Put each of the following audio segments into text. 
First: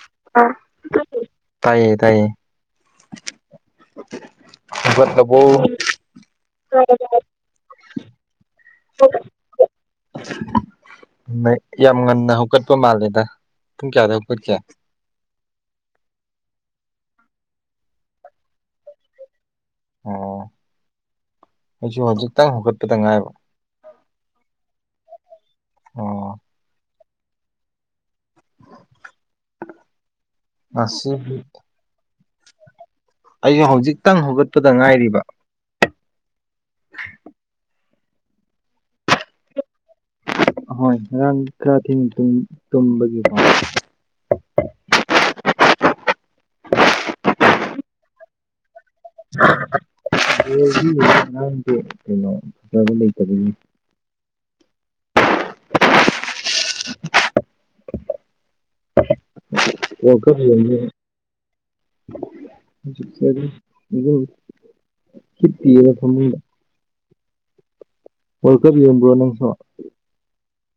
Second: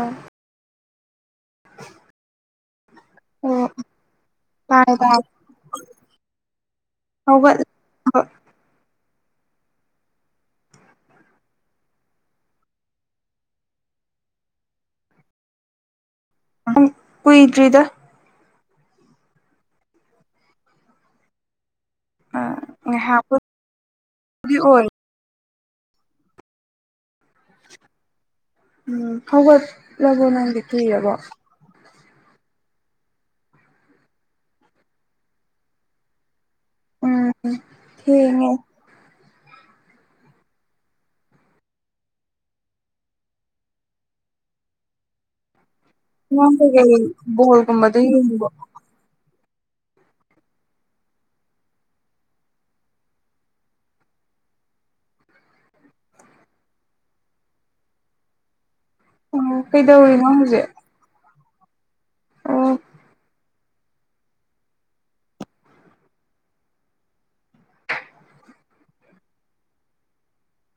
ꯑꯥ ꯇꯥꯏꯌꯦ ꯇꯥꯏꯌꯦꯕꯣ ꯑꯣ ꯍꯕ ꯍ ꯑꯣ [unintelligible] ꯌꯥꯝ ꯉꯟꯅ ꯍꯧꯀꯠꯄ ꯃꯥꯜꯂꯦꯗ ꯄꯨꯡ ꯀꯌꯥꯗ ꯍꯧꯀꯠꯀꯦ [unintelligible] ꯎ ꯀꯣꯏ ꯏꯗ꯭ꯔꯤꯗ ꯑꯣ ꯑꯩꯁꯨ ꯍꯧꯖꯤꯛꯇꯪ ꯍꯧꯒꯠꯄꯗ ꯉꯥꯏꯕ ꯉꯥꯏꯍꯥꯛꯄꯨꯗꯤ ꯑꯣꯏ ꯑꯣ ꯎꯝ ꯍꯒꯠ ꯂꯕ ꯅꯪꯕꯦ ꯀ ꯉꯁꯤ ꯑꯕꯣ ꯑꯩꯁꯨ ꯍꯧꯖꯤꯛꯇꯪ ꯍꯧꯒꯠꯄꯗ ꯉꯥꯏꯔꯤꯕ ꯎꯝ ꯊ ꯍꯣꯏ ꯉꯔꯥꯡ ꯈꯔ ꯊꯦꯡ ꯇꯨꯝꯕꯒꯤ [unintelligible] ꯅ ꯀꯩꯀꯩ ꯕꯣꯜꯒꯨꯝꯕꯗ ꯌꯦꯡꯕ ꯑ ꯥꯡ ꯀꯩꯅꯣ ꯐꯖꯕ ꯂꯩꯇꯕꯅꯤ ꯑꯣ ꯀꯩꯗꯧꯔꯤꯅꯣ ꯍꯧꯖꯤꯛ ꯑꯣ ꯐꯔꯤ ꯇꯗ ꯊꯃ ꯑꯣꯔꯀ ꯌꯦꯕ ꯅ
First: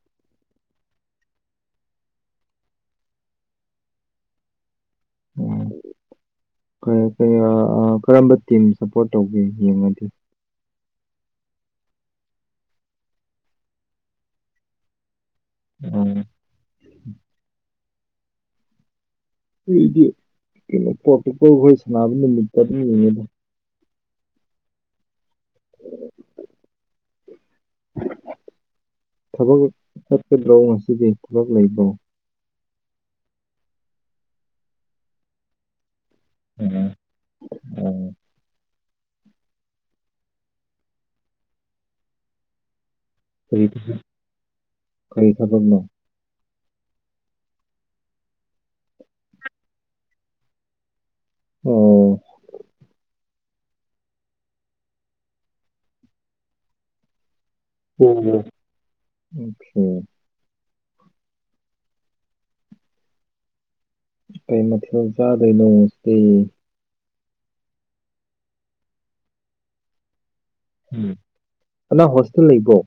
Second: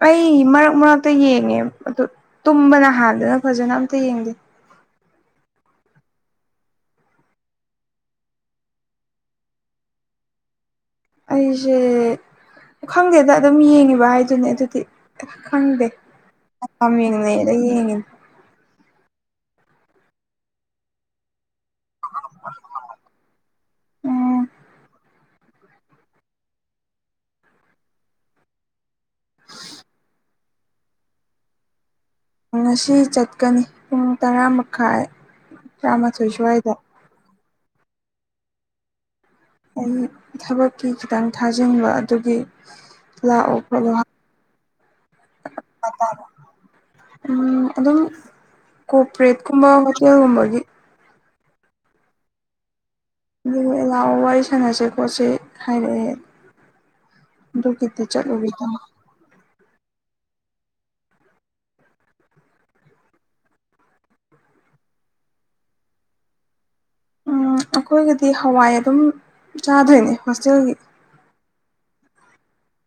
ꯑꯩ ꯃꯔꯛ ꯃꯔꯛꯇ ꯌꯦꯡꯉꯦ ꯑꯗꯨ ꯇꯨꯝꯕꯅ ꯍꯥꯟꯗꯅ ꯐꯖꯅ ꯑꯝꯇ ꯌꯦꯡꯗꯦ [inaudible] ꯐ ꯀꯔꯝꯕ ꯇꯤꯝ ꯁꯞꯄꯣꯔꯠ ꯇꯧꯒꯦ ꯌꯦꯡꯉꯗꯤ ꯑꯩꯁꯦ ꯈꯪꯗꯦꯗ ꯑꯗꯨꯝ ꯌꯦꯡꯉꯤꯕ ꯍꯥꯏꯗꯨꯅꯦ ꯑꯗꯨꯗꯤ ꯎꯝ ꯈꯪꯗꯦꯃꯤꯅꯦꯔ ꯌꯦꯡꯉꯤꯅꯦ ꯑꯩꯗꯤ ꯀꯩꯅꯣ ꯄꯣꯔꯇꯨꯀꯣꯜꯈꯣꯏ ꯁꯥꯟꯅꯕ ꯅꯨꯃꯤꯠꯇ ꯑꯗꯨꯝ ꯌꯦꯡꯉꯦꯗ ꯎꯝ ꯊꯕꯛ ꯆꯠꯀꯗ꯭ꯔꯣ ꯉꯁꯤꯗꯤ ꯊꯕꯛ ꯂꯩꯕ꯭ꯔꯣ ꯉꯁꯤ ꯆꯠꯀꯅꯤ ꯄꯨꯡ ꯇꯔꯥ ꯃꯈꯥꯏ ꯇꯔꯥꯃꯥꯊꯣꯏ ꯁ꯭ꯋꯥꯏꯗ ꯑ ꯑꯩ ꯊꯕꯛꯀꯤ ꯈꯤꯇꯪ ꯊꯥꯖꯤꯟꯕ ꯑꯗꯨꯒꯤ ꯂꯥꯛꯑꯣ ꯀꯔꯤ ꯐ ꯎ ꯊꯕꯛ ꯀꯔꯤ ꯊꯕꯛꯅꯣ ꯑꯗꯨꯝ ꯀꯣꯄꯔꯦꯠꯀꯨꯝꯕ ꯍꯣꯇꯦꯜꯒꯨꯝꯕꯒꯤ ꯑꯣ ꯑꯗꯨ ꯑꯦꯂꯥꯎꯑꯣ ꯋꯥꯔꯤ ꯁꯥꯟꯅꯁꯤꯦ ꯈꯣꯠꯁꯦ ꯍꯥꯏꯔꯛꯑꯦ ꯑꯗꯨ ꯀꯗꯤ ꯆꯠꯂꯨꯒꯤꯗꯃ ꯑꯣꯝ ꯀꯩ ꯃꯊꯦꯜ ꯆꯥꯗꯣꯏꯅꯣꯇꯦ ꯎ ꯑꯩꯈꯣꯏꯒꯗꯤ ꯍꯋꯥꯏ ꯑꯗꯨꯝ ꯆꯥꯗꯣꯏꯅꯦ ꯍꯣꯁꯇꯦꯜꯒꯤ ꯑꯅꯥ ꯍꯣꯁꯇꯦꯜ ꯂꯩꯕꯣ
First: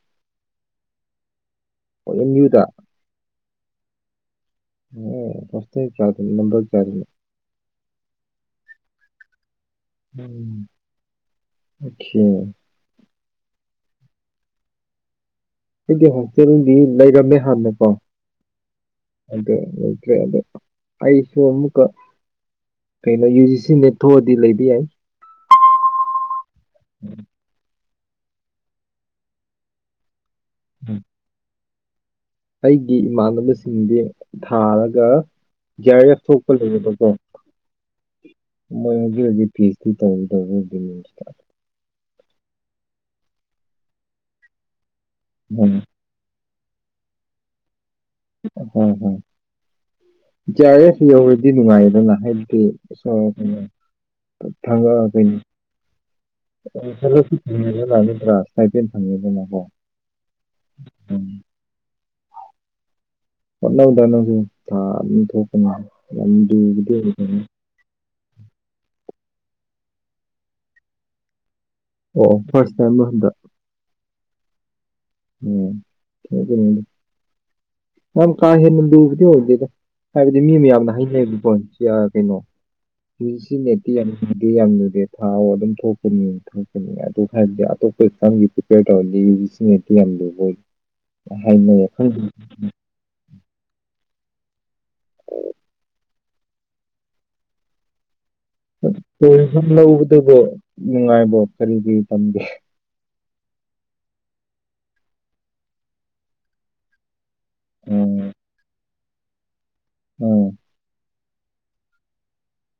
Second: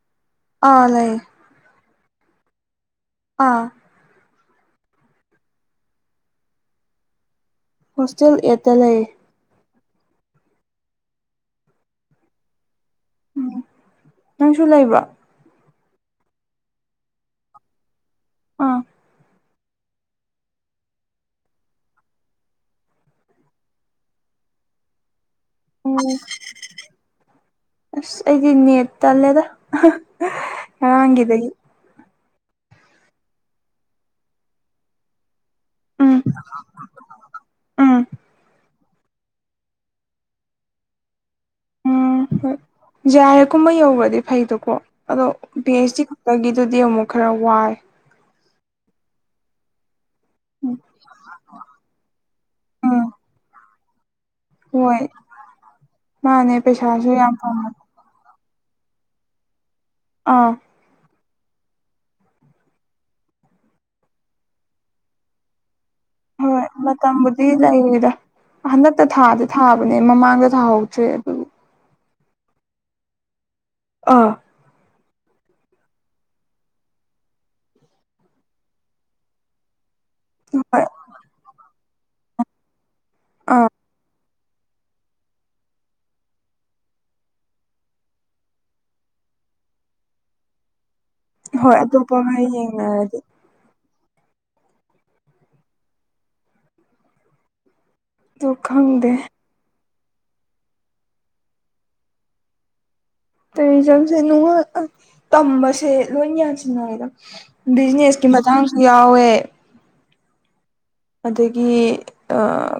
ꯑꯥ ꯂꯩꯑꯌꯦ ꯑꯣ ꯌ꯭ꯌꯨꯗ ꯑꯥ ꯑꯣ ꯐꯁꯒꯤ ꯀꯥꯗ ꯅꯝꯕꯔ ꯀꯥꯔꯅꯤ ꯍꯣꯁꯇꯦꯜ ꯑꯦꯠꯇ ꯂꯩ ꯎꯝ ꯑꯦ ꯎꯝ ꯅꯪꯁꯨ ꯂꯩꯕ꯭ꯔ ꯑꯩꯗꯤ ꯍꯣꯁꯇꯦꯜꯗꯤ ꯂꯩꯔꯝꯃꯦ ꯍꯥꯟꯅꯀꯣ ꯑꯥ ꯑꯗ ꯍꯧꯗ꯭ꯔꯦꯗ ꯑꯏꯁꯨꯣꯃꯨꯀ ꯀꯩꯅꯣ ꯌꯨ ꯖꯤ ꯁꯤ ꯅꯦ ꯊꯣꯛꯑꯗꯤ ꯂꯩꯕ ꯌꯥꯏ ꯎꯝ ꯎꯝ ꯑꯩꯗꯤ ꯏꯅꯤꯠꯇꯂꯦꯗ ꯍꯗꯗꯒꯤ ꯑꯩꯒꯤ ꯏꯃꯥꯟꯅꯕꯁꯤꯡꯗꯤ ꯊꯥꯔꯒ ꯌꯥꯏ ꯎꯝ ꯌꯥ ꯊꯣꯛꯣꯛꯄ ꯂꯩꯔꯕꯣ ꯎꯝ ꯃꯣꯏ ꯍꯧꯖꯤꯛ ꯍꯧꯖꯤꯛ ꯐꯤꯁꯇꯤ ꯇꯧꯔ ꯇꯧꯔ ꯍꯧ ꯎ ꯍꯣꯏ ꯖꯦ ꯑꯔ ꯀꯨꯝꯕ ꯌꯧꯕꯗꯤ ꯐꯩꯗꯣꯀꯣ ꯑꯗꯣ ꯄꯤ ꯎꯝ ꯑꯩꯆ ꯗꯤ ꯈꯛꯇꯒꯤꯗꯤ ꯑꯗꯨꯗꯤ ꯑꯃꯨꯛ ꯈꯔ ꯋꯥꯏ ꯍꯝ ꯍꯝ ꯏꯔꯦꯁꯨ ꯌꯧꯔꯗꯤ ꯅꯨꯡꯉꯥꯏꯌꯦꯗꯅ ꯍꯥꯏꯕꯗꯤ ꯎꯝ ꯍꯣꯏ ꯊꯥꯡꯒꯑ ꯃꯥꯅꯦ ꯄꯩꯁꯥꯁꯨ ꯀꯩꯅꯣꯒ ꯌꯥꯝ ꯐꯪꯉ ꯊꯦꯡꯅꯔ ꯂꯥꯛꯅꯤꯗ꯭ꯔꯥ ꯐꯥꯏꯚ ꯇꯦꯟ ꯐꯪꯉꯩꯕꯅ ꯍꯣ ꯑꯥ ꯃꯅ ꯊꯅꯁꯨ ꯊ ꯊꯣꯛ ꯍꯣꯏ ꯃꯝꯕꯗꯤꯗ ꯏꯗ ꯍꯟꯗꯛꯇ ꯊꯥꯗꯤ ꯊꯥꯕꯅꯦ ꯃꯃꯥꯡꯗ ꯊꯥꯍꯧꯗ꯭ꯔꯦ ꯑꯗꯨ ꯑꯣ ꯐꯥꯔꯁ ꯇꯥꯏꯝ ꯍꯟꯗ ꯑꯥ ꯀ ꯍꯦ ꯅꯗꯨꯅꯤ ꯍꯧꯔꯗꯗ ꯍꯥꯏꯕꯗꯤ ꯃꯤ ꯍꯣꯏ ꯃꯌꯥꯝꯅ ꯍꯩꯅꯩꯕ ꯄ ꯀꯩꯅꯣ ꯁꯤ ꯑꯥ ꯅꯦꯤ ꯌꯥꯅꯤ ꯑꯗꯨꯗꯤ ꯌꯥꯝꯅꯨꯗꯦ ꯊꯥꯎ ꯑꯗꯨꯝ ꯊꯣꯛꯄꯅꯤ ꯊꯣꯛꯄꯅꯤ ꯑꯗꯨ ꯍꯥꯏꯕꯗꯤ ꯑꯇꯣꯞꯄ ꯑꯦꯛꯖꯥꯝꯒꯤ ꯄ꯭ꯔꯤꯄꯦꯌꯔ ꯇꯧꯍꯜꯂꯤ ꯗꯤ ꯌꯥꯝ ꯂꯨꯕꯣꯏ ꯍꯣꯏ ꯍꯥꯏꯅꯩ ꯑꯇꯣꯞꯄꯒ ꯌꯦꯡꯅꯔꯗꯤ ꯑꯗꯨ ꯈꯪꯗꯦ ꯣꯏ ꯂꯧꯕꯗꯨꯕꯨꯣ ꯅꯨꯡꯉꯥꯏꯕꯣ ꯀꯔꯤ ꯀꯔꯤ ꯇꯝꯒꯦ ꯇꯨꯔꯤꯖꯝꯁꯦ ꯅꯨꯡꯉ ꯇꯝꯕꯁꯦ ꯂꯣꯏ ꯌꯥꯁꯤꯟꯅꯦꯗ ꯕꯤꯖꯤꯅꯦꯁꯀꯤ ꯃꯊꯥꯡꯁꯨ ꯌꯥꯎꯦ ꯑꯣꯝ ꯑꯗꯒꯤ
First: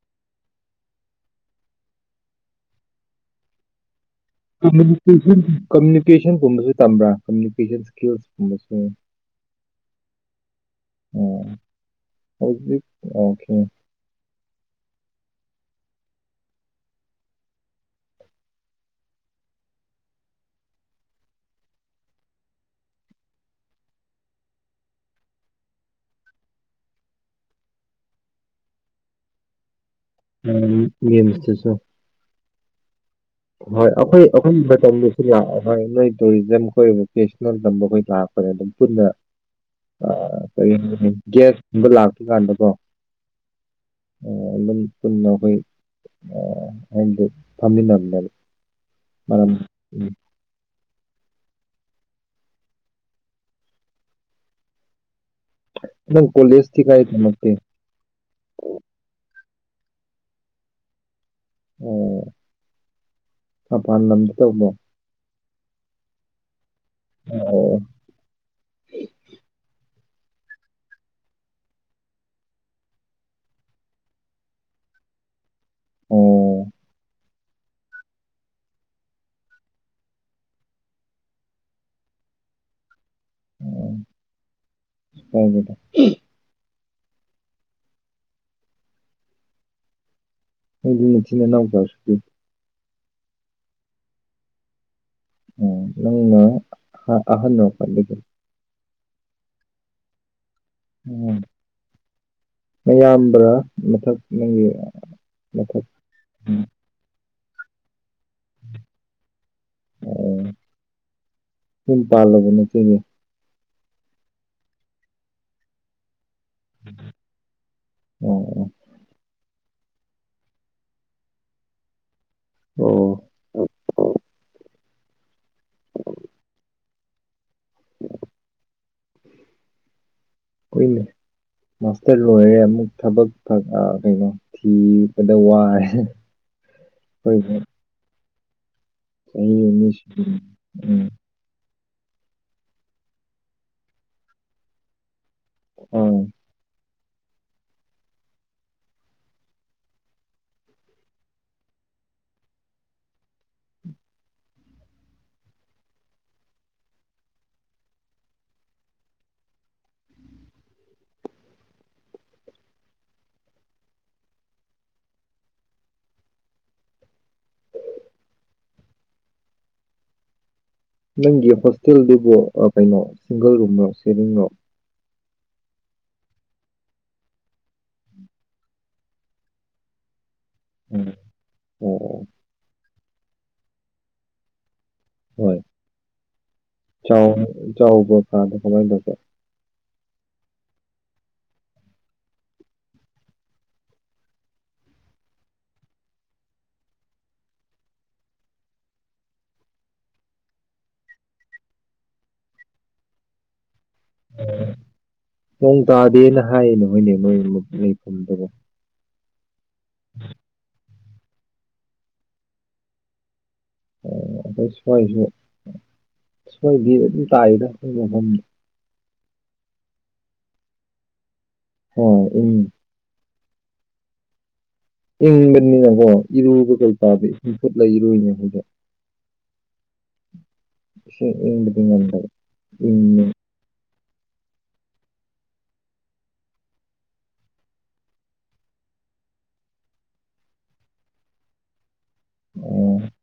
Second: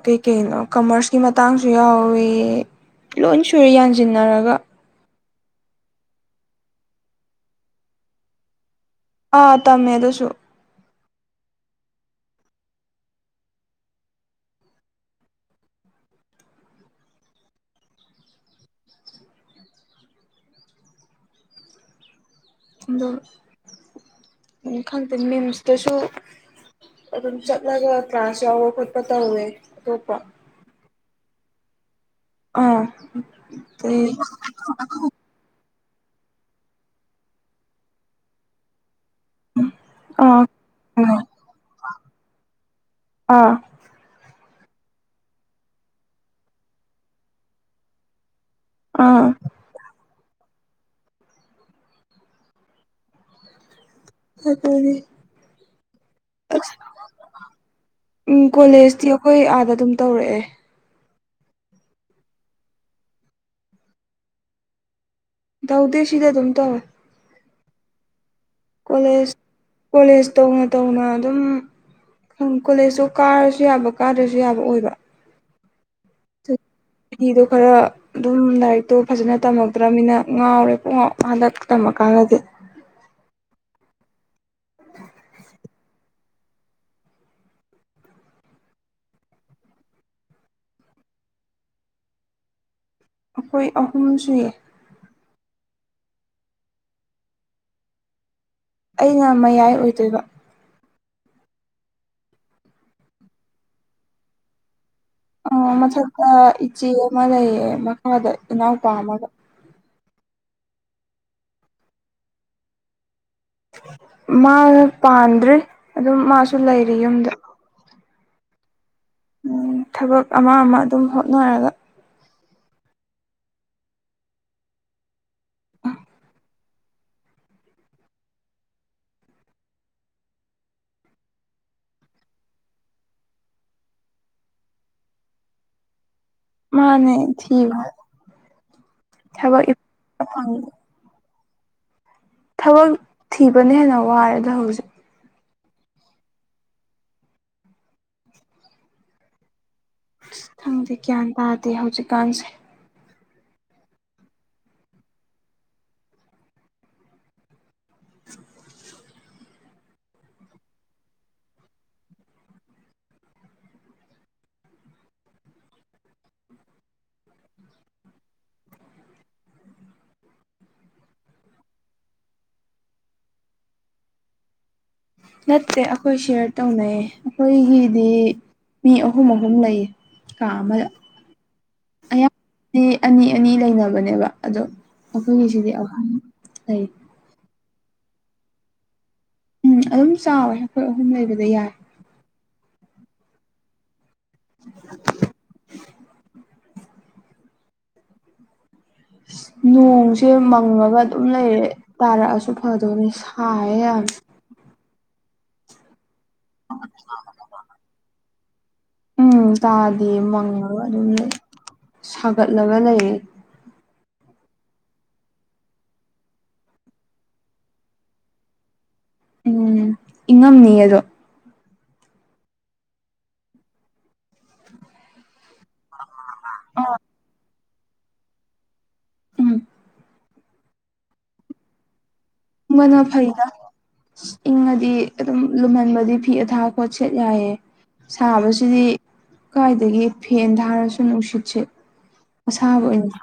ꯀꯩꯀꯩꯅꯣ ꯀꯃꯔꯁꯀꯤ ꯃꯇꯥꯡꯁꯨ ꯌꯥꯎꯏꯤ ꯂꯣꯏ ꯁꯨꯔꯦ ꯌꯥꯟꯁꯤꯟꯅꯔꯒ ꯀꯝꯃꯨꯅꯤꯀꯦꯁꯟ ꯀꯝꯃꯨꯅꯤꯀꯦꯁꯟꯒꯨꯝꯕꯁꯨ ꯇꯝꯕ꯭ꯔꯥ ꯀꯃꯨꯅꯤꯀꯦꯁꯟ ꯏꯁꯀꯤꯜꯁꯀꯨꯝꯕꯁꯨ ꯑꯥ ꯇꯝꯃꯦꯗꯨꯁꯨ ꯍꯧꯕꯤ ꯌꯥꯈꯤꯦ ꯑꯣ ꯈꯪꯗꯦ ꯃꯤꯝꯁꯇꯁꯨ ꯂ ꯇ꯭ꯔꯥꯁ ꯌꯥꯎꯣ ꯈꯣꯠꯄꯇꯥ ꯍꯋ ꯎꯝ ꯌꯦ ꯃꯁꯇꯁꯨꯣ ꯑꯥ ꯍꯣꯏ ꯑꯩꯈꯣꯏ ꯑꯩꯈꯣꯏꯒꯤ ꯃꯇꯝꯗꯨꯁꯨ ꯌꯥ ꯍꯣꯏ ꯅꯣꯏ ꯇꯨꯔꯤꯖꯝ ꯑꯩꯈꯣꯏ ꯚꯣꯀꯦꯁꯅꯦꯜ ꯇꯝꯕ ꯑꯩꯈꯣꯏ ꯂꯥꯛꯄꯅꯦ ꯑꯗꯨꯝ ꯄꯨꯟꯅ ꯑꯥ ꯀ ꯒ꯭ꯌꯥꯁꯀꯨꯝꯕ ꯂꯥꯛꯄ ꯀꯥꯟꯗꯀꯣ ꯑꯥ ꯑꯗꯨꯝ ꯄꯨꯟꯅ ꯑꯩꯈꯣꯏ ꯑꯗ ꯐꯝꯃꯤꯟꯅꯕꯅꯦꯕ ꯑꯥ ꯑ ꯎꯝ ꯍ ꯀꯅꯤ ꯅꯪ ꯀꯣꯂꯦꯖꯇꯤ ꯀꯥꯏ ꯇꯝꯃꯛꯀꯦ ꯎꯝ ꯀꯣꯂꯦꯖꯗꯤꯈꯣꯏ ꯑꯗꯨꯝ ꯇꯧꯔꯛꯑꯦ ꯑꯣ ꯃꯄꯥꯟ ꯂꯝꯗ ꯇꯧꯕꯃꯣ ꯊꯗꯥꯎꯗꯁꯤꯗ ꯇꯝꯇ ꯑ [unintelligible] [inaudible] ꯀꯣꯂꯦꯖ ꯀꯣꯂꯦꯖ ꯇꯧꯅ ꯇꯧꯅ ꯑꯗꯨꯝ ꯀꯣꯂꯦꯖꯇꯨ ꯀꯥꯔꯁꯨ ꯌꯥꯕ ꯀꯥꯗ꯭ꯔꯁꯨ ꯌꯥꯕ ꯑꯣꯏꯕ ꯑꯗꯨ ꯑꯣ ꯍꯤꯗꯣ ꯈꯔ ꯑꯗꯨꯝ ꯂꯥꯏꯔꯤꯛꯇꯣ ꯐꯖꯅ ꯇꯝꯃꯛꯇ꯭ꯔꯕꯅꯤꯅ ꯉꯥꯎꯔꯦ ꯄꯨꯡ ꯉꯥꯎ ꯍꯟꯗꯛ ꯇꯝꯂꯀꯥꯟꯗꯗꯤ [unintelligible] [inaudible] ꯑꯣ ꯍꯦꯗ ꯅꯣꯏꯒꯤ ꯃꯤꯁꯤꯅ ꯅꯧꯖꯔꯁꯨ ꯑꯩꯈꯣꯏ ꯑꯍꯨꯝ ꯆꯨꯏ ꯎ ꯅꯪꯅ ꯑꯍꯜꯅ ꯀ ꯂꯩꯒ ꯑꯩꯅ ꯃꯌꯥꯏ ꯑꯣꯏꯗꯣꯏꯕ ꯎꯝ ꯃꯌꯥꯝꯕ꯭ꯔꯥ ꯃꯊꯛ ꯅꯪꯒꯤ ꯑ ꯃꯊꯛ ꯃꯊꯛꯇ ꯎꯝ ꯏꯆꯦ ꯑꯃ ꯂꯩꯌꯦ ꯃꯈꯥꯗ ꯏꯅꯥꯎꯄꯥ ꯑꯃꯒ ꯑꯣ ꯀꯨꯡ ꯄꯕ ꯅ ꯀꯅꯦ ꯃꯥ ꯄꯥꯟꯗ꯭ꯔꯦ ꯑꯗꯨꯝ ꯃꯥꯁꯨ ꯂꯩꯔꯤ ꯌꯨꯝꯗ ꯑꯣ ꯑꯣ ꯊꯕꯛ ꯑꯃ ꯑꯃ ꯑꯗꯨꯝ ꯍꯣꯠꯅꯔꯒ ꯑꯣ ꯍꯣꯏꯅꯦ ꯃꯥꯁꯇꯔ ꯂꯣꯏꯔꯦ ꯑꯃꯨꯛ ꯊꯕꯛ ꯀꯩꯅꯣ ꯊꯤꯕꯗ ꯋꯥꯔꯦ ꯃꯥꯅꯦ ꯊꯕ ꯀ ꯐꯪꯗꯦ ꯎꯝ ꯊꯕꯛ ꯊꯤꯕꯅ ꯍꯦꯟꯅ ꯋꯥꯏꯦ ꯑꯗꯣ ꯍꯧꯖꯤꯛ ꯑ ꯊꯪꯗꯤꯦ ꯒ꯭ꯌꯥꯟ ꯇꯥꯗꯦ ꯍꯧꯖꯤꯛꯀꯥꯟꯁꯦ [unintelligible] ꯅꯪꯒꯤ ꯍꯣꯁꯇꯦꯜꯗꯨꯕꯨ ꯀꯩꯅꯣ ꯁꯤꯡꯒꯜ ꯔꯨꯝꯅꯣ ꯁꯦꯔꯤꯡꯅꯣ ꯅꯠꯇꯦ ꯑꯩꯈꯣꯏ ꯁꯤꯌꯔ ꯇꯧꯅꯩ ꯑꯩꯈꯣꯏꯒꯤꯗꯤ ꯃꯤ ꯑꯍꯨꯝ ꯑꯍꯨꯝ ꯂꯩꯌꯦ ꯀꯥ ꯑꯃꯗ ꯎꯝ ꯑꯣ ꯑꯣ ꯑꯌꯥꯝꯕꯗꯤ ꯑꯅꯤ ꯑꯅꯤ ꯂꯩꯅꯕꯅꯦꯕ ꯑꯗꯣ ꯍꯣꯏ ꯑꯩꯈꯣꯏꯒꯤꯁꯤꯗꯤ ꯑ ꯂꯩ ꯆꯥꯎꯕ ꯀꯗꯣ ꯀꯃꯥꯏꯅꯧꯒꯦ ꯎ ꯑꯗꯨꯝ ꯆꯥꯎꯋꯦ ꯑꯩꯈꯣꯏ ꯑꯍꯨꯝ ꯂꯩꯕꯗ ꯌꯥꯏ [unintelligible] ꯅꯣꯡꯁꯦ ꯃꯪꯉꯒ ꯑꯗꯨꯝ ꯂꯩꯔꯦ ꯇꯥꯔꯛꯑꯁꯨ ꯐꯗꯧꯅꯤ ꯁꯥꯌꯦꯦ ꯌꯥꯝ [unintelligible] ꯅꯣꯡ ꯇꯥꯗꯦꯅ ꯍꯥꯏꯌꯦ ꯅ ꯍꯣꯏꯅꯦ ꯅꯣꯏ ꯑꯃꯨꯛ ꯂꯩꯐꯝꯗꯨꯕꯨ ꯎꯝ ꯇꯥꯗ ꯃꯪꯉꯒ ꯑꯗꯨꯝ ꯁꯥꯒꯠꯂꯒ ꯂꯩꯌꯦ ꯑꯣ ꯑꯗꯣꯏ ꯁꯣꯏꯁꯨ ꯁꯣꯏꯕꯤꯕ ꯑꯗꯨꯝ ꯇꯥꯏꯗꯣꯏ ꯃꯐꯝ ꯎꯝ ꯏꯪꯉꯝꯅꯤ ꯑꯗꯣ ꯍꯣꯏ ꯎ ꯏꯪꯕꯅꯤꯅꯀꯣ ꯏꯔꯨꯕ ꯀꯩ ꯇꯥꯗ ꯏꯁꯤꯡꯐꯨꯠꯂ ꯏꯔꯨꯏꯅꯦ ꯑꯩꯈꯣꯏꯗ ꯎꯝ ꯗꯤ ꯉꯗ ꯃꯅꯥ ꯐꯩꯗ ꯏꯪꯉꯗꯤ ꯑꯗꯨꯝ ꯂꯨꯝꯍꯟꯕꯗꯤ ꯐꯤ ꯑꯊꯥ ꯈꯣꯠ ꯁꯦꯠ ꯌꯥꯏꯌꯦ ꯁꯥꯕꯁꯤꯗꯤ ꯀꯥꯏꯗꯒꯤ ꯐꯦꯟ ꯊꯥꯔꯁꯨ ꯅꯨꯡꯁꯤꯠꯁꯤ ꯑꯁꯥꯕ ꯑꯣ ꯑꯣꯏꯅ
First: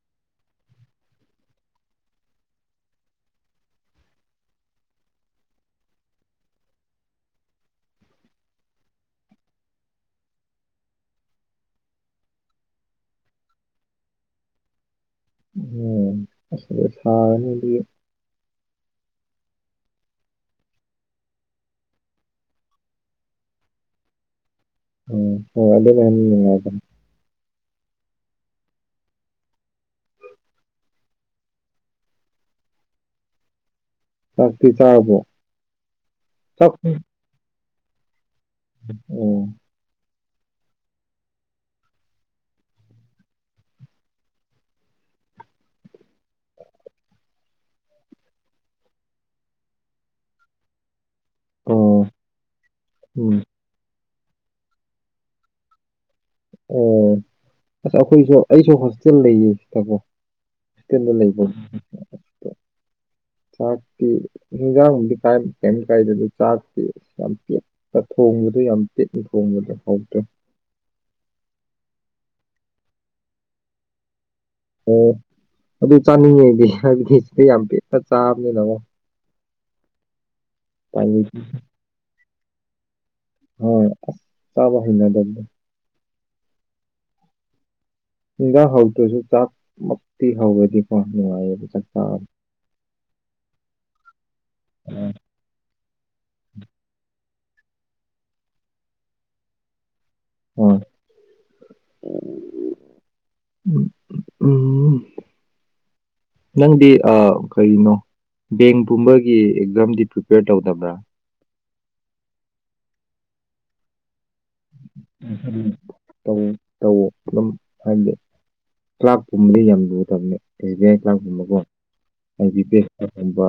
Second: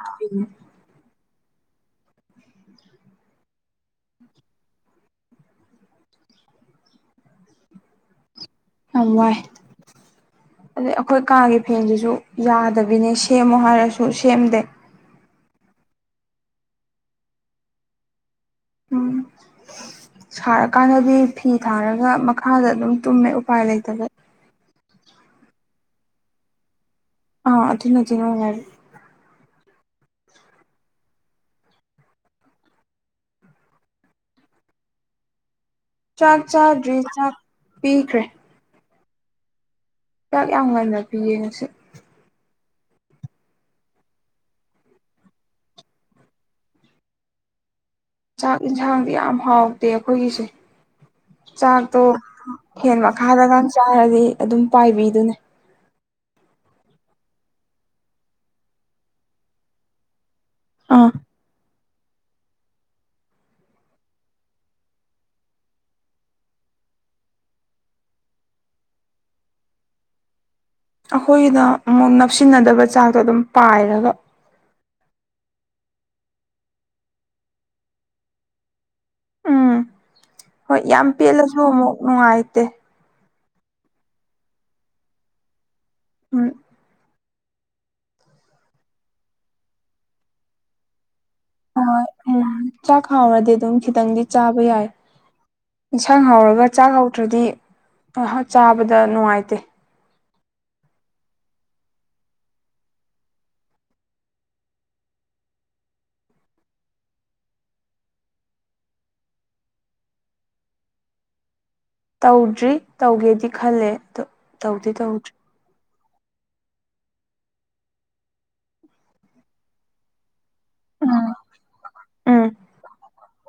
ꯑ ꯋꯥꯏ ꯑꯗꯩ ꯑꯩꯈꯣꯏ ꯀꯥꯒꯤ ꯐꯦꯟꯁꯤꯁꯨ ꯌꯥꯗꯕꯤꯅꯦ ꯁꯦꯝꯃꯣ ꯍꯥꯏꯔꯁꯨ ꯁꯦꯝꯗꯦ ꯑꯁꯗ ꯊꯥꯅꯦꯗꯤ ꯎꯝ ꯁꯥꯔꯀꯥꯟꯗꯗꯤ ꯐꯤ ꯊꯥꯔꯒ ꯃꯈꯥꯗ ꯑꯗꯨꯝ ꯇꯨꯝꯃꯦ ꯎꯄꯥꯏ ꯂꯩꯇꯕ ꯎ ꯑꯗꯨꯗ ꯃꯦꯗ ꯑ ꯑꯗꯨꯅ ꯑꯗꯨꯅꯉꯦ ꯆꯥꯛꯄꯤ ꯇꯥꯕꯣ ꯆꯥꯛ ꯆꯥꯗ꯭ꯔꯤ ꯆꯥꯛ ꯄꯤꯈ꯭ꯔꯦ ꯑꯣ ꯆꯥꯛ ꯌꯥꯝ ꯉꯟꯅ ꯄꯤꯌꯦ ꯉꯁꯤ ꯆꯥꯛ ꯌꯦꯟꯁꯥꯡꯗꯤ ꯌꯥꯝ ꯍꯥꯎꯇꯦ ꯑꯩꯈꯣꯏꯒꯤꯁꯦ ꯆꯥꯛꯇꯣ ꯑꯣ ꯐꯦꯟ ꯎꯝ ꯃꯈꯥꯗꯒ ꯆꯥꯔꯗꯤ ꯑꯗꯨꯝ ꯄꯥꯏꯕꯤꯗꯨꯅꯦ ꯑꯣ ꯑꯁ ꯑꯩꯈꯣꯏꯁꯨ ꯑꯩꯁꯨ ꯍꯣꯁꯇꯦꯜ ꯂꯩꯌꯦ ꯁꯤꯗꯀꯣ ꯑꯥ ꯀꯅ ꯂꯩꯕꯣ ꯆꯥꯛꯇꯤ ꯍꯤꯡꯖꯥꯡꯗꯤ ꯀꯥꯏ ꯀꯩꯝ ꯀꯥꯏꯗꯦ ꯑꯗꯨ ꯆꯥꯛꯇ ꯊꯣꯡꯕꯗ ꯌꯥꯝ ꯇꯤꯛꯅ ꯊꯣꯡꯕꯗ ꯐꯥꯎꯗ꯭ꯔꯦ ꯑꯩꯈꯣꯏꯒꯤꯗ ꯑꯃꯨꯛ ꯅꯞꯁꯤꯟꯅꯗꯕ ꯆꯥꯛꯇꯣ ꯑꯗꯨꯝ ꯄꯥꯏꯔꯒ ꯑꯣ ꯑꯗꯨ ꯆꯥꯅꯤꯡꯉꯩꯗꯤ ꯑꯗꯨꯗꯤ ꯁꯤꯗꯤ ꯌꯥꯝ ꯄꯤꯛꯅ ꯆꯥꯕꯅꯤꯅꯣ ꯎꯝ ꯍꯣꯏ ꯌꯥꯝ ꯄꯦꯜꯂꯁꯨ ꯑꯃꯨꯛ ꯅꯨꯡꯉꯥꯏꯇꯦ ꯍꯣꯏ ꯆꯕ ꯍꯅ ꯗꯗꯝ ꯍꯣꯏ ꯏꯒꯥ ꯍꯧꯗꯨꯁꯨ ꯆꯥꯛ ꯃꯛꯇꯤ ꯍꯧꯕꯅꯤ ꯀ ꯑ ꯎꯝ ꯆꯥꯛ ꯈꯥꯎꯔꯗꯤ ꯑꯗꯨꯝ ꯈꯤꯇꯪꯗꯤ ꯆꯥꯕ ꯌꯥꯏ ꯏꯟꯁꯥꯡ ꯍꯧꯔꯒ ꯆꯥꯛ ꯍꯧꯧꯗ꯭ꯔꯗꯤ ꯆꯥꯕꯗ ꯅꯨꯡꯉꯥꯏꯇꯦ ꯍ ꯎꯝ ꯎꯝ ꯅꯪꯗꯤ ꯑ ꯀꯔꯤꯅꯣ ꯕꯦꯡ ꯄꯨꯝꯕꯒꯤ ꯑꯦꯛꯖꯥꯝꯗꯤ ꯄ꯭ꯔꯤꯄꯦꯌꯔ ꯇꯧꯗꯕ꯭ꯔꯥ ꯇꯧꯗ꯭ꯔꯤ ꯇꯧꯒꯦꯗꯤ ꯈꯜꯂꯦ ꯇꯧꯗꯤ ꯇꯧꯗ꯭ꯔꯤ ꯧ ꯇꯧ ꯑꯗꯨꯝ ꯍꯥꯏꯕꯗꯤ ꯂꯥꯛꯄꯨꯝꯕꯗꯤ ꯌꯥꯝ ꯂꯨꯗꯕꯅꯤ ꯀꯩ ꯎꯝ ꯀꯨꯝꯕꯀꯣ ꯎꯝ ꯑꯩꯕꯤ ꯄꯦ ꯁꯨꯝꯕ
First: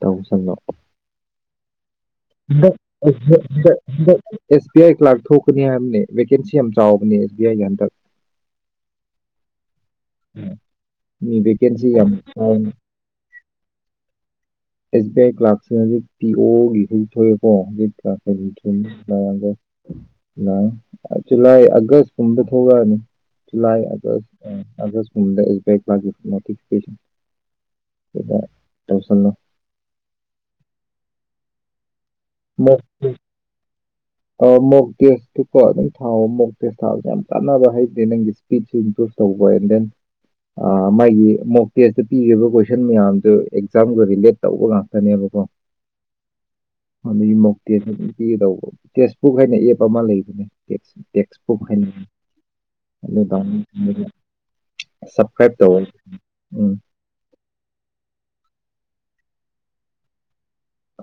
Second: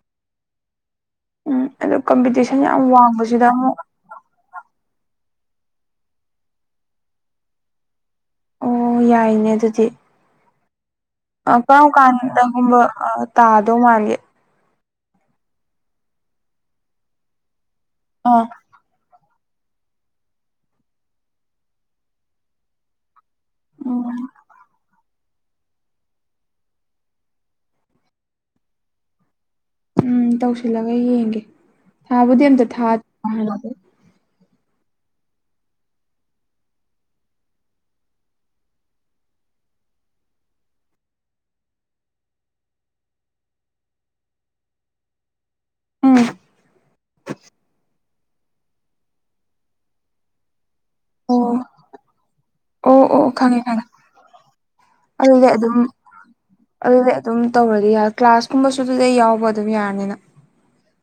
ꯇꯧꯁꯪꯕ ꯎꯝ ꯑꯗꯨ ꯀꯝꯄꯤꯇꯤꯁꯟ ꯌꯥꯝ ꯋꯥꯡꯕꯁꯤꯗ ꯑꯃꯨꯛ [unintelligible] ꯕꯤ ꯑꯥꯏ ꯀ꯭ꯂꯥꯛ ꯊꯣꯛꯀꯅꯤ ꯍꯥꯏꯕꯅꯦ ꯚꯦꯀꯦꯟꯁꯤ ꯌꯥꯝ ꯆꯥꯎꯕꯅꯦ ꯑꯦꯁ ꯕꯤ ꯑꯥꯏꯒꯤ ꯍꯟꯗꯛ ꯑꯣ ꯌꯥꯏꯅꯦ ꯑꯗꯨꯗꯤ ꯃꯤ ꯀꯔꯝ ꯚꯦꯀꯦꯟꯁꯤ ꯌꯥꯝ ꯆꯥꯎꯅ ꯀꯥꯟꯗꯒꯨꯝꯕ ꯇꯥꯗꯧ ꯃꯥꯟꯒꯦ ꯑꯦꯁ ꯕꯤ ꯑꯥꯏ ꯀ꯭ꯂꯥꯁꯁꯤꯦ ꯍꯧꯖꯤꯛ ꯄꯤ ꯑꯣꯒꯤꯁꯨꯖꯤꯛ ꯊꯣꯛꯑꯦꯀꯣ ꯍꯧꯖꯤꯛ ꯀ꯭ꯂꯥꯁ ꯑ ꯊꯒ ꯨꯂꯥꯏ ꯑꯒꯁ ꯀꯕ ꯊꯒꯅꯤ ꯂꯥꯏ ꯑꯣ ꯑꯗꯁ ꯑ ꯑꯗ ꯣꯇꯁ ꯎꯝ ꯇꯧꯁꯤꯜꯂꯒ ꯌꯦꯡꯒꯦ ꯊꯥꯕꯨꯗꯤ ꯑꯝꯇ ꯃꯣꯛ ꯊꯥ ꯍꯥꯏꯦ ꯃꯣꯛ ꯇꯦꯁꯇꯨꯀꯣ ꯑꯗꯨꯝ ꯊꯥꯎꯑꯣ ꯃꯣꯛ ꯇꯦꯁ ꯊꯥꯕꯁ ꯌꯥꯝ ꯀꯥꯟꯅꯕ ꯍꯩꯇꯦ ꯅꯪꯒꯤ ꯏꯁꯄꯤꯠꯁꯦ ꯏꯝꯄ꯭ꯔꯨꯁ ꯇꯧꯕ ꯑꯣꯏꯔꯗꯅ ꯃꯥꯒꯤ ꯃꯣꯛ ꯇꯦꯁꯇ ꯄꯤꯔꯤꯕ ꯀꯣꯏꯁꯟ ꯃꯌꯥꯝꯗꯨ ꯑꯦꯛꯖꯥꯝꯒ ꯔꯤꯂꯦꯠ ꯇꯧꯕ ꯉꯥꯛꯇꯅꯦꯕꯀꯣ ꯎꯝ ꯑꯗꯨ ꯃꯧꯛꯇꯦ ꯑꯗꯨꯝ ꯄꯤꯒꯗꯧꯕ ꯇꯦꯛꯁꯕꯨꯛ ꯍꯥꯏꯅ ꯑꯦꯞ ꯑꯃ ꯂꯩꯕꯅꯦ ꯇꯦꯛꯁ ꯑꯣ ꯐ ꯐꯥꯏꯅꯤꯡ ꯑꯣ ꯑꯣ ꯈꯪꯉꯦ ꯈꯪꯉꯦ ꯑꯗꯨꯗꯤ ꯑꯗꯨꯝ ꯎꯝ ꯑꯗꯨꯗꯤ ꯑꯗꯨꯝ ꯇꯧꯔꯗꯤ ꯀ꯭ꯂꯥꯁ ꯀꯨꯝꯕꯁꯨ ꯑꯗꯨꯗꯤ ꯑꯩ ꯌꯥꯎꯕ ꯑꯗꯨꯝ ꯌꯥꯔꯅꯤꯅ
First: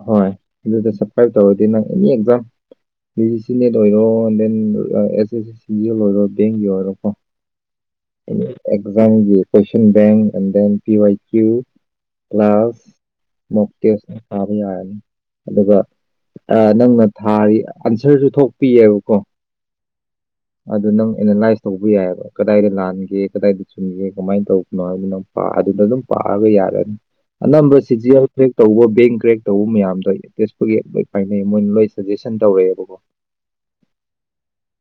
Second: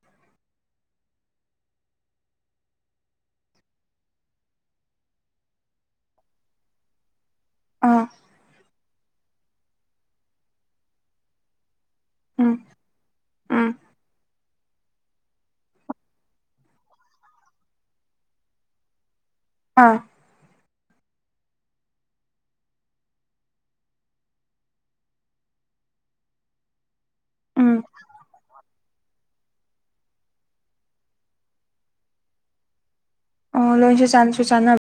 ꯍꯣꯏ ꯑꯗꯨꯗ ꯁꯞꯁꯀ꯭ꯔꯥꯏꯞ ꯇꯧꯔꯗꯤ ꯅꯪ any exam G C NET ꯑꯣꯏꯔꯣ ꯗꯦꯟ ꯑꯦꯁ ꯑꯦꯁ ꯑꯦ ꯑꯣꯏꯔꯣ ꯕꯦꯡꯒꯤ ꯑꯣꯏꯔꯣꯀꯣ ꯑꯥ ꯑꯦꯛꯖꯥꯝꯒꯤ question bank and then P Y Q ꯀ꯭ꯂ ꯎꯝ ꯎꯝ ꯃꯣꯛꯇꯁ ꯊꯥꯕ ꯌꯥꯔꯅꯤ ꯑꯗꯨꯒ ꯅꯪꯅ ꯊꯥꯔꯤ ꯑꯟꯁꯔꯁꯨ ꯊꯣꯛꯄꯤꯑꯕꯀꯣ ꯑꯥ ꯑꯗꯨ ꯅꯪ ꯑꯦꯅꯥꯂꯥꯏꯁ ꯇꯧꯕ ꯌꯥꯏꯑꯕ ꯀꯗꯥꯏꯗ ꯂꯥꯟꯒꯦ ꯀꯗꯥꯏꯗ ꯆꯨꯝꯒꯦ ꯀꯃꯥꯏꯅ ꯇꯧꯕꯅꯣ ꯍꯥꯏꯕꯣ ꯅꯪ ꯄꯥ ꯑꯗꯨꯅ ꯑꯗꯨꯝ ꯄꯥꯛꯑꯒ ꯌꯥꯔꯅꯤ ꯎꯝ ꯑꯅꯝꯕ ꯁꯤꯖꯤꯦꯛ ꯇꯧꯕ ꯕꯦꯡ ꯇ꯭ꯔꯦꯛ ꯇꯧꯕ ꯃꯌꯥꯝꯗꯣ ꯇꯦꯁꯄꯨꯒꯤ ꯂꯣꯏ ꯐꯥꯏꯅꯩ ꯃꯣꯏꯅ ꯂꯣꯏ ꯁꯖꯦꯁꯟ ꯇꯧꯔꯛꯑꯦꯕꯀꯣ ꯑꯣ ꯂꯣꯏꯁꯨ ꯆꯥꯟꯁꯨ ꯆꯥꯟꯅ